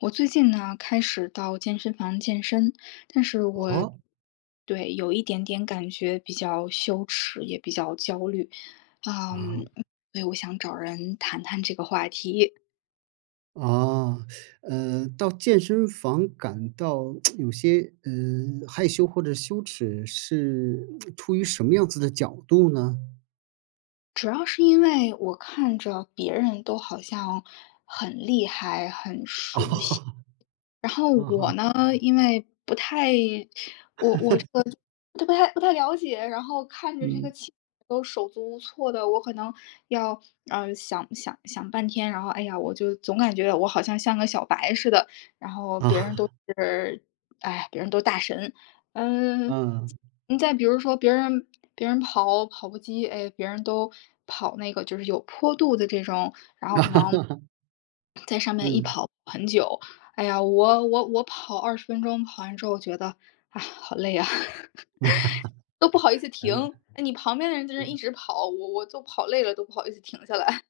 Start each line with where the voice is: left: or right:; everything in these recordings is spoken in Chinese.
left: 我最近呢，开始到健身房健身，但是我
right: 哦？
left: 对，有一点点感觉比较羞耻，也比较焦虑，
right: 啊。
left: 嗯，对，我想找人谈谈这个话题。
right: 啊，呃，到健身房感到 有些，嗯，害羞或者羞耻是 出于什么样子的角度呢？
left: 主要是因为我看着别人都好像很厉害、很熟悉，然 后
right: 啊
left: 我
right: 哈。
left: 呢，因为不太 我我这个都不太不太了解，然后看着这个
right: 嗯。
left: 器材都手足无措的，我可能要，呃，想想想半天，然后，哎呀，我就总感觉我好像像个小白似的，然后别人都 是哎，别人都大神。嗯，
right: 嗯。
left: 再再比如说别人别人跑跑步机，哎，别人都跑那个就是有坡度的这种，然后可能 在上面一
right: 嗯。
left: 跑很久。哎呀，我我我跑20分钟，跑完之后觉得，哎，好累啊，都不好意思
right: 嗯。
left: 停，哎，你旁边的人在那一
right: 嗯。
left: 直跑，我我就跑累了，都不好意思停下来。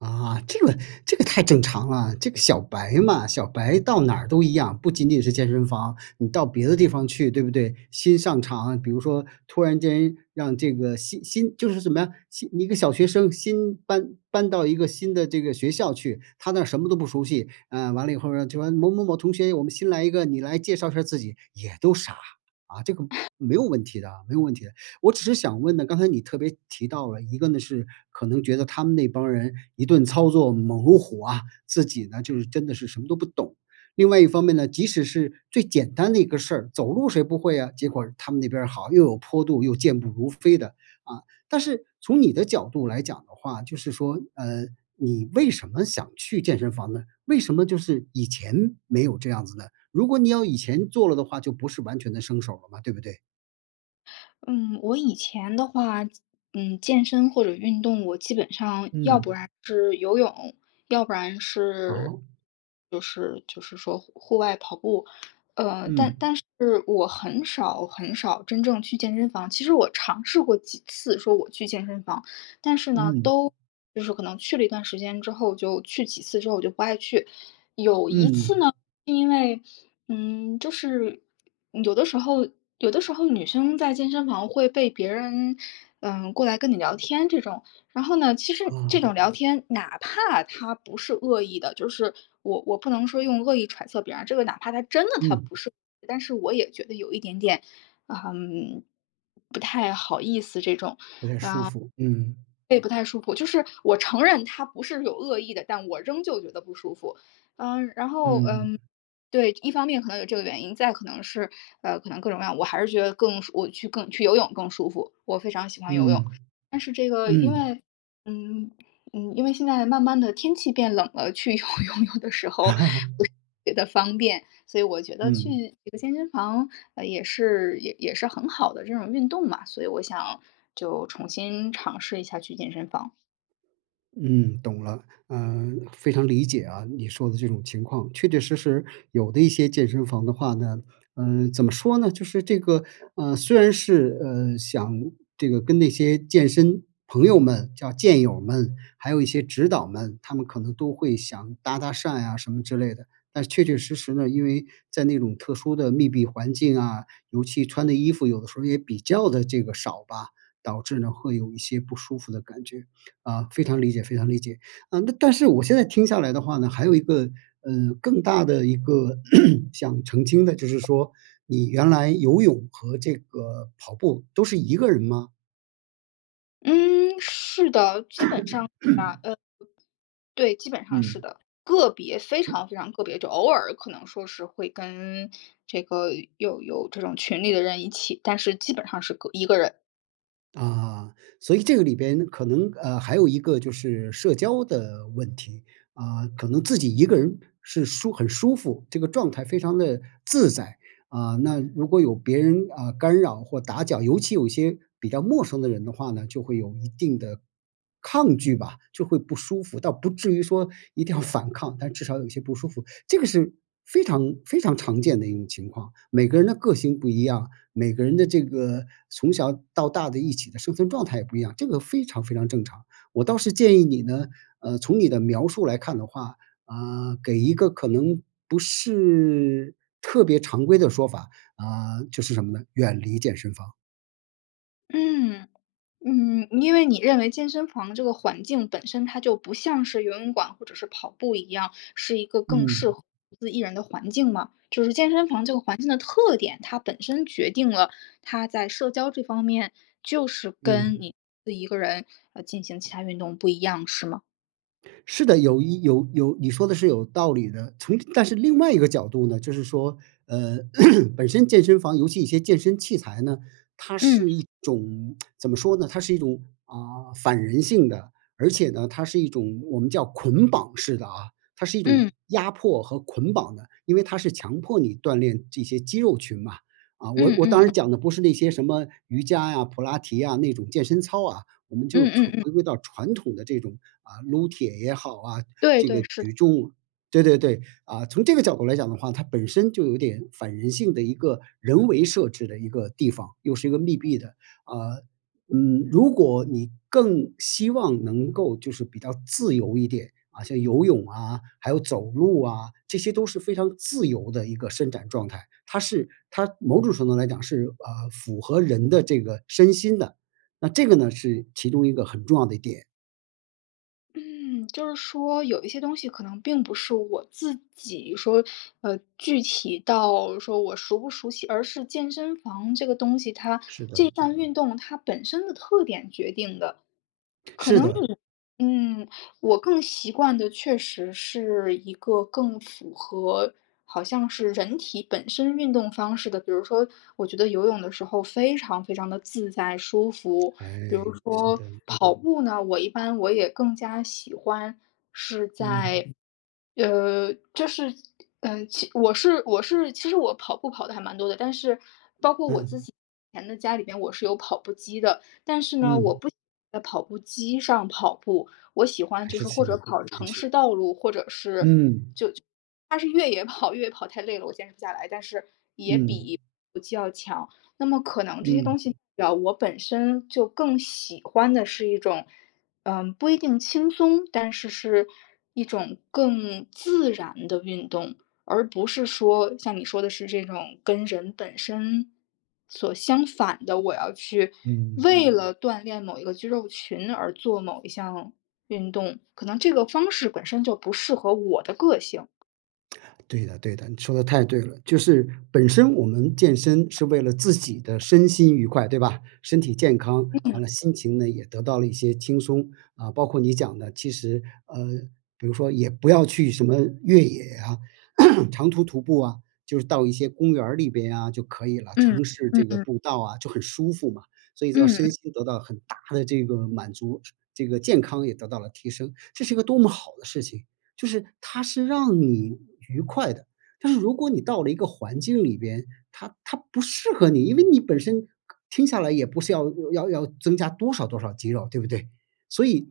right: 啊，这个这个太正常了，这个小白嘛，小白到哪儿都一样，不仅仅是健身房，你到别的地方去对不对？新上场，比如说突然间让这个新新就是什么呀，新一个小学生新搬搬到一个新的这个学校去，他那儿什么都不熟悉啊，呃，完了以后呢，就完了某某某同学，我们新来一个，你来介绍一下儿自己，也都傻，啊，这个 没有问题的没有问题的。我只是想问呢，刚才你特别提到了，一个呢是可能觉得他们那帮人一顿操作猛如虎啊，自己呢，就是真的是什么都不懂。另外一方面呢，即使是最简单的一个事儿，走路谁不会啊，结果他们那边儿好，又有坡度又健步如飞的，啊。但是从你的角度来讲的话，就是说，嗯，你为什么想去健身房呢？为什么就是以前没有这样子呢？如果你要以前做了的话，就不是完全的生手了嘛，对不对？
left: 嗯，我以前的话，健嗯，健身或者运动，我基本上，要不然
right: 嗯。
left: 是游泳，要不然是
right: 哦。
left: 就是就是说户户外跑步，呃，但
right: 嗯。
left: 但是我很少很少真正去健身房，其实我尝试过几次说我去健身房，但是呢，
right: 嗯。
left: 都就是可能去了一段时间之后，就去几次之后我就不爱去。有一次呢
right: 嗯。
left: 是因为，嗯，就是有的时候有的时候女生在健身房会被别人，呃，过来跟你聊天这种，然后呢，其实这种
right: 哦。
left: 聊天，哪怕他不是恶意的就是我我不能说用恶意揣测别人，这个哪怕他真的他
right: 嗯。
left: 不是，但是我也觉得有一点点，嗯，不太好意思这种，啊，
right: 不太舒服，嗯。
left: 对，不太舒服。就是我承认他不是有恶意的，但我仍旧觉得不舒服。嗯，然后，
right: 嗯。
left: 嗯，对，一方面可能有这个原因，再可能是，呃，可能各种各样，我还是觉得更我去更去游泳更舒服，我非常喜欢游泳，
right: 嗯，
left: 但是这个因
right: 嗯。
left: 为嗯，嗯，因为现在慢慢地天气变冷了，去游泳有的时候不是 觉得方便，所以我觉得去
right: 嗯。
left: 这个健身房，呃，也是也也是很好的这种运动嘛，所以我想就重新尝试一下去健身房。
right: 嗯，懂了，嗯，非常理解啊你说的这种情况。确确实实，有的一些健身房的话呢，嗯，怎么说呢？就是这个，呃，虽然是，呃，想这个跟那些健身朋友们，叫健友们，还有一些指导们，他们可能都会想搭搭讪啊什么之类的。但确确实实呢，因为在那种特殊的密闭环境啊，尤其穿的衣服有的时候也比较的这个少吧，导致呢，会有一些不舒服的感觉，啊，非常理解非常理解。啊，那但是我现在听下来的话呢，还有一个，呃，更大的一个 想澄清的，就是说你原来游泳和这个跑步都是一个人吗？
left: 嗯，是的，基本上是吧，呃对，基本上是
right: 嗯。
left: 的，个别，非
right: 嗯。
left: 常非常个别，就偶尔可能说是会跟这个有有这种群里的人一起，但是基本上是个一个人。
right: 啊，所以这个里边可能，呃，还有一个就是社交的问题。啊，可能自己一个人是舒很舒服，这个状态非常地自在，啊，那如果有别人，啊，干扰或打搅，尤其有些比较陌生的人的话呢，就会有一定的抗拒吧，就会不舒服，倒不至于说一定要反抗，但至少有一些不舒服，这个是非常非常常见的一种情况。每个人的个性不一样，每个人的这个从小到大的一起的生存状态也不一样，这个非常非常正常。我倒是建议你呢，呃，从你的描述来看的话，啊，给一个可能不是特别常规的说法，啊，就是什么呢？远离健身房。
left: 嗯，嗯，因为你认为健身房这个环境，本身它就不像是游泳馆或者是跑步一样，是一个更
right: 嗯。
left: 适合独自一人的环境吗？就是健身房这个环境的特点，它本身决定了它在社交这方面，就是跟
right: 嗯。
left: 你自己一个人，呃，进行其他运动不一样是吗？
right: 是的，有一有有你说得是有道理的，从但是另外一个角度呢，就是说，嗯，本身健身房尤其一些健身器材呢，它
left: 嗯。
right: 是一种 怎么说呢？它是一种，啊，反人性的，而且呢，它是一种我们叫捆绑式的啊，它是一种
left: 嗯。
right: 压迫和捆绑的，因为它是强迫你锻炼这些肌肉群嘛。啊，我
left: 嗯，
right: 我当
left: 嗯。
right: 然讲的不是那些什么瑜伽呀、普拉提啊那种健身操啊，我们
left: 嗯，
right: 就
left: 嗯，
right: 传
left: 嗯。
right: 回归到传统的这种，啊，撸铁也好啊，
left: 对，
right: 这
left: 对，
right: 个
left: 是的。
right: 举重对，对，对，啊，从这个角度来讲的话，它本身就有点反人性的一个人为设置的一个地方，又是一个密闭的，啊。嗯，如果你更希望能够就是比较自由一点，啊，像游泳啊，还有走路啊，这些都是非常自由的一个伸展状态，它是它某种程度来讲是，呃，符合人的这个身心的，那这个呢是其中一个很重要的点。
left: 嗯，就是说有一些东西可能并不是我自己说呃，具体到说我熟不熟悉，而是健身房这个东西它，
right: 是
left: 这
right: 的。
left: 项运动它本身的特点决定的。
right: 是的。
left: 可能，嗯，我更习惯的确实是一个更符合，好像是人体本身运动方式的，比如说，我觉得游泳的时候非常非常地自在舒服。比
right: 哎，
left: 如
right: 是
left: 说
right: 的。
left: 跑步呢，我一般我也更加喜欢是
right: 嗯。
left: 在，呃，就是，呃，其我是我是其实我跑步跑得还蛮多的，但是包括我自
right: 嗯。
left: 己以前的家里边我是有跑步机的，但是呢，我
right: 嗯。
left: 不喜欢在跑步机上跑步，我喜欢
right: 还
left: 就
right: 是
left: 是或者
right: [unintelligible]
left: 跑
right: 进
left: 城
right: 去。
left: 市道路，或者是就
right: 嗯。
left: 它是越野跑，越野跑太累了，我坚持不下来，但是也
right: 嗯。
left: 比跑步机要强。那么可能这些东
right: 嗯。
left: 西啊，我本身就更喜欢的是一种嗯，不一定轻松，但是是一种更自然的运动，而不是说，像你说的是这种跟人本身所相反的，我要去
right: 嗯。
left: 为了锻炼某一个肌肉群而做某一项运动，可能这个方式本身就不适合我的个性。
right: 对的，对的，你说得太对了，就是本身我们健身是为了自己的身心愉快，对吧？身体健康，
left: 嗯。
right: 完了心情呢也得到了一些轻松，啊，包括你讲的其实，呃比如说也不要去什么越野啊、长途徒步啊，就是到一些公园儿里边啊就可以了，
left: 嗯，
right: 城市
left: 嗯，
right: 这个
left: 嗯。
right: 步道啊就很舒服嘛。所以说
left: 嗯，
right: 身
left: 嗯。
right: 心得到很大的这个满足，这个健康也得到了提升，这是一个多么好的事情。就是它是让你愉快的，但是如果你到了一个环境里边，它它不适合你，因为你本身听下来也不是要要要增加多少多少肌肉对不对？所以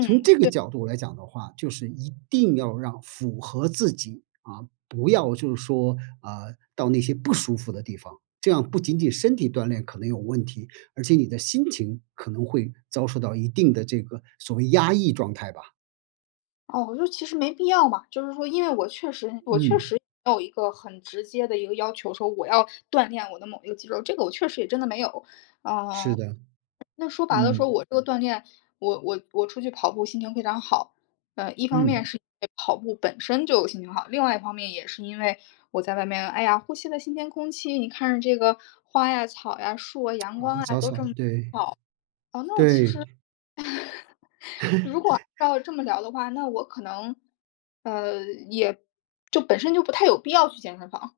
right: 从这个
left: 对。
right: 角度来讲的话，就是一定要让符合自己，啊，不要就是说，啊，到那些不舒服的地方，这样不仅仅身体锻炼可能有问题，而且你的心情可能会遭受到一定的这个所谓压抑状态吧。
left: 哦，就是其实没必要嘛，就是说因为我确实我确
right: 嗯。
left: 实没有一个很直接的一个要求，说我要锻炼我的某一个肌肉，这个我确实也真的没有。
right: 是
left: 呃，
right: 的，
left: 那说白了说
right: 嗯。
left: 我这个锻炼，我我我出去跑步心情非常好，呃，一方面
right: 嗯。
left: 是因为跑步本身就心情好，另外一方面也是因为我在外面，哎呀，呼吸了新鲜空气，你看着这个花呀、草呀、树啊、阳光
right: 哦，
left: 啊
right: 早
left: 都
right: 草，
left: 这么
right: 对，
left: 好，那我其实
right: 对。
left: 如果 要这么聊的话，那我可能，呃，也，就本身就不太有必要去健身房。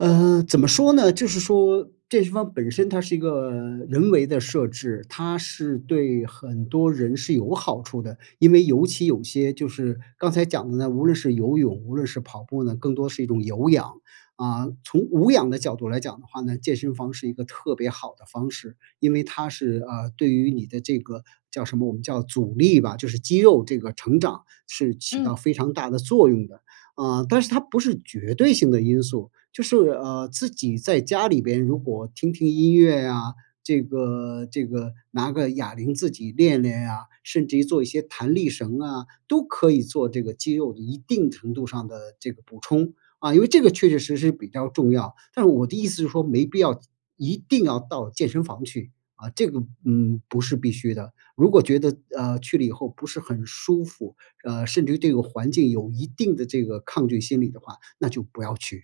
right: 嗯，怎么说呢？就是说健身房本身，它是一个人为的设置，它是对很多人是有好处的，因为尤其有些就是刚才讲的呢，无论是游泳，无论是跑步呢，更多是一种有氧，啊。从无氧的角度来讲的话呢，健身房是一个特别好的方式，因为它是，呃，对于你的这个叫什么，我们叫阻力吧，就是肌肉这个成长，是起
left: 嗯。
right: 到非常大的作用的。啊，但是它不是绝对性的因素，就是，呃，自己在家里边如果听听音乐啊，这个这个拿个哑铃自己练练呀，甚至于做一些弹力绳啊，都可以做这个肌肉一定程度上的这个补充，啊，因为这个确确实实比较重要。但是我的意思是说，没必要一定要到健身房去，啊，这个，嗯，不是必须的。如果觉得，呃，去了以后不是很舒服，呃，甚至于对环境有一定的这个抗拒心理的话，那就不要去。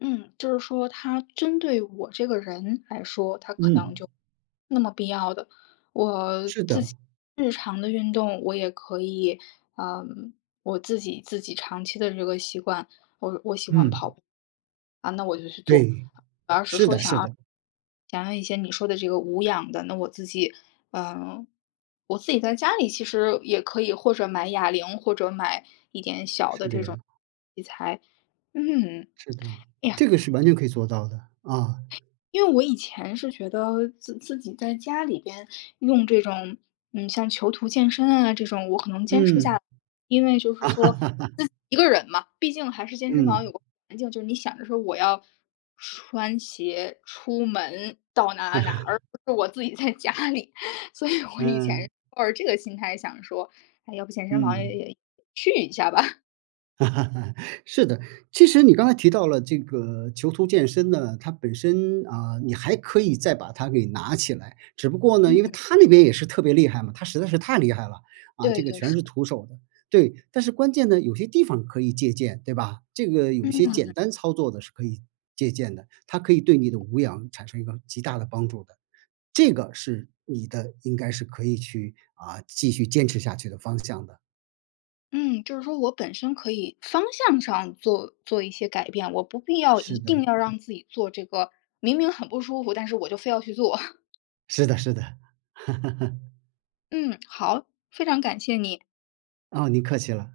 left: 嗯，就是说它针对我这个人来说，它可能就
right: 嗯。
left: 没那么必要的，我
right: 是
left: 自
right: 的。
left: 己日常的运动我也可以嗯，我自己自己长期的这个习惯，我我喜欢跑
right: 嗯。
left: 步，啊那我就去做，
right: 对，
left: 我要是
right: 是
left: 说
right: 的，
left: 想
right: 是
left: 要
right: 的。
left: 想要一些你说的这个无氧的，那我自己，呃，我自己在家里其实也可以或者买哑铃或者买一点小
right: 是
left: 的
right: 的
left: 这
right: 呀。
left: 种器材。嗯，
right: 是的，
left: 哎呀，
right: 这个是完全可以做到的，啊。
left: 因为我以前是觉得，自自己在家里边用这种嗯，像囚徒健身啊这种我可能坚持不下
right: 嗯。
left: 来，因为就是说自己 一个人嘛，毕竟还是健身房
right: 嗯。
left: 有个环境，就是你想着说我要穿鞋出门到哪儿哪儿，而 不是我自己在家里，所以我以
right: 嗯。
left: 前抱着这个心态想说，那要不健身房也
right: 嗯。
left: 也去一下吧。
right: 是的，其实你刚才提到了这个囚徒健身呢，它本身啊，你还可以再把它给拿起来，只不过呢，因为
left: 嗯。
right: 它那边也是特别厉害嘛，它实在是太厉害了，啊，
left: 对，
right: 这个
left: 对，
right: 全
left: 是的。
right: 是徒手的，对。但是关键呢，有些地方可以借鉴对吧，这个有些
left: 嗯。
right: 简单操作的是可以借鉴的，它可以对你的无氧产生一个极大的帮助的，这个是你的应该是可以去，啊，继续坚持下去的方向的。
left: 嗯，就是说我本身可以方向上做做一些改变，我不必要一
right: 是的。
left: 定要让自己做这个明明很不舒服，但是我就非要去做。
right: 是的，是的。
left: 嗯，好，非常感谢你。
right: 啊，您客气了。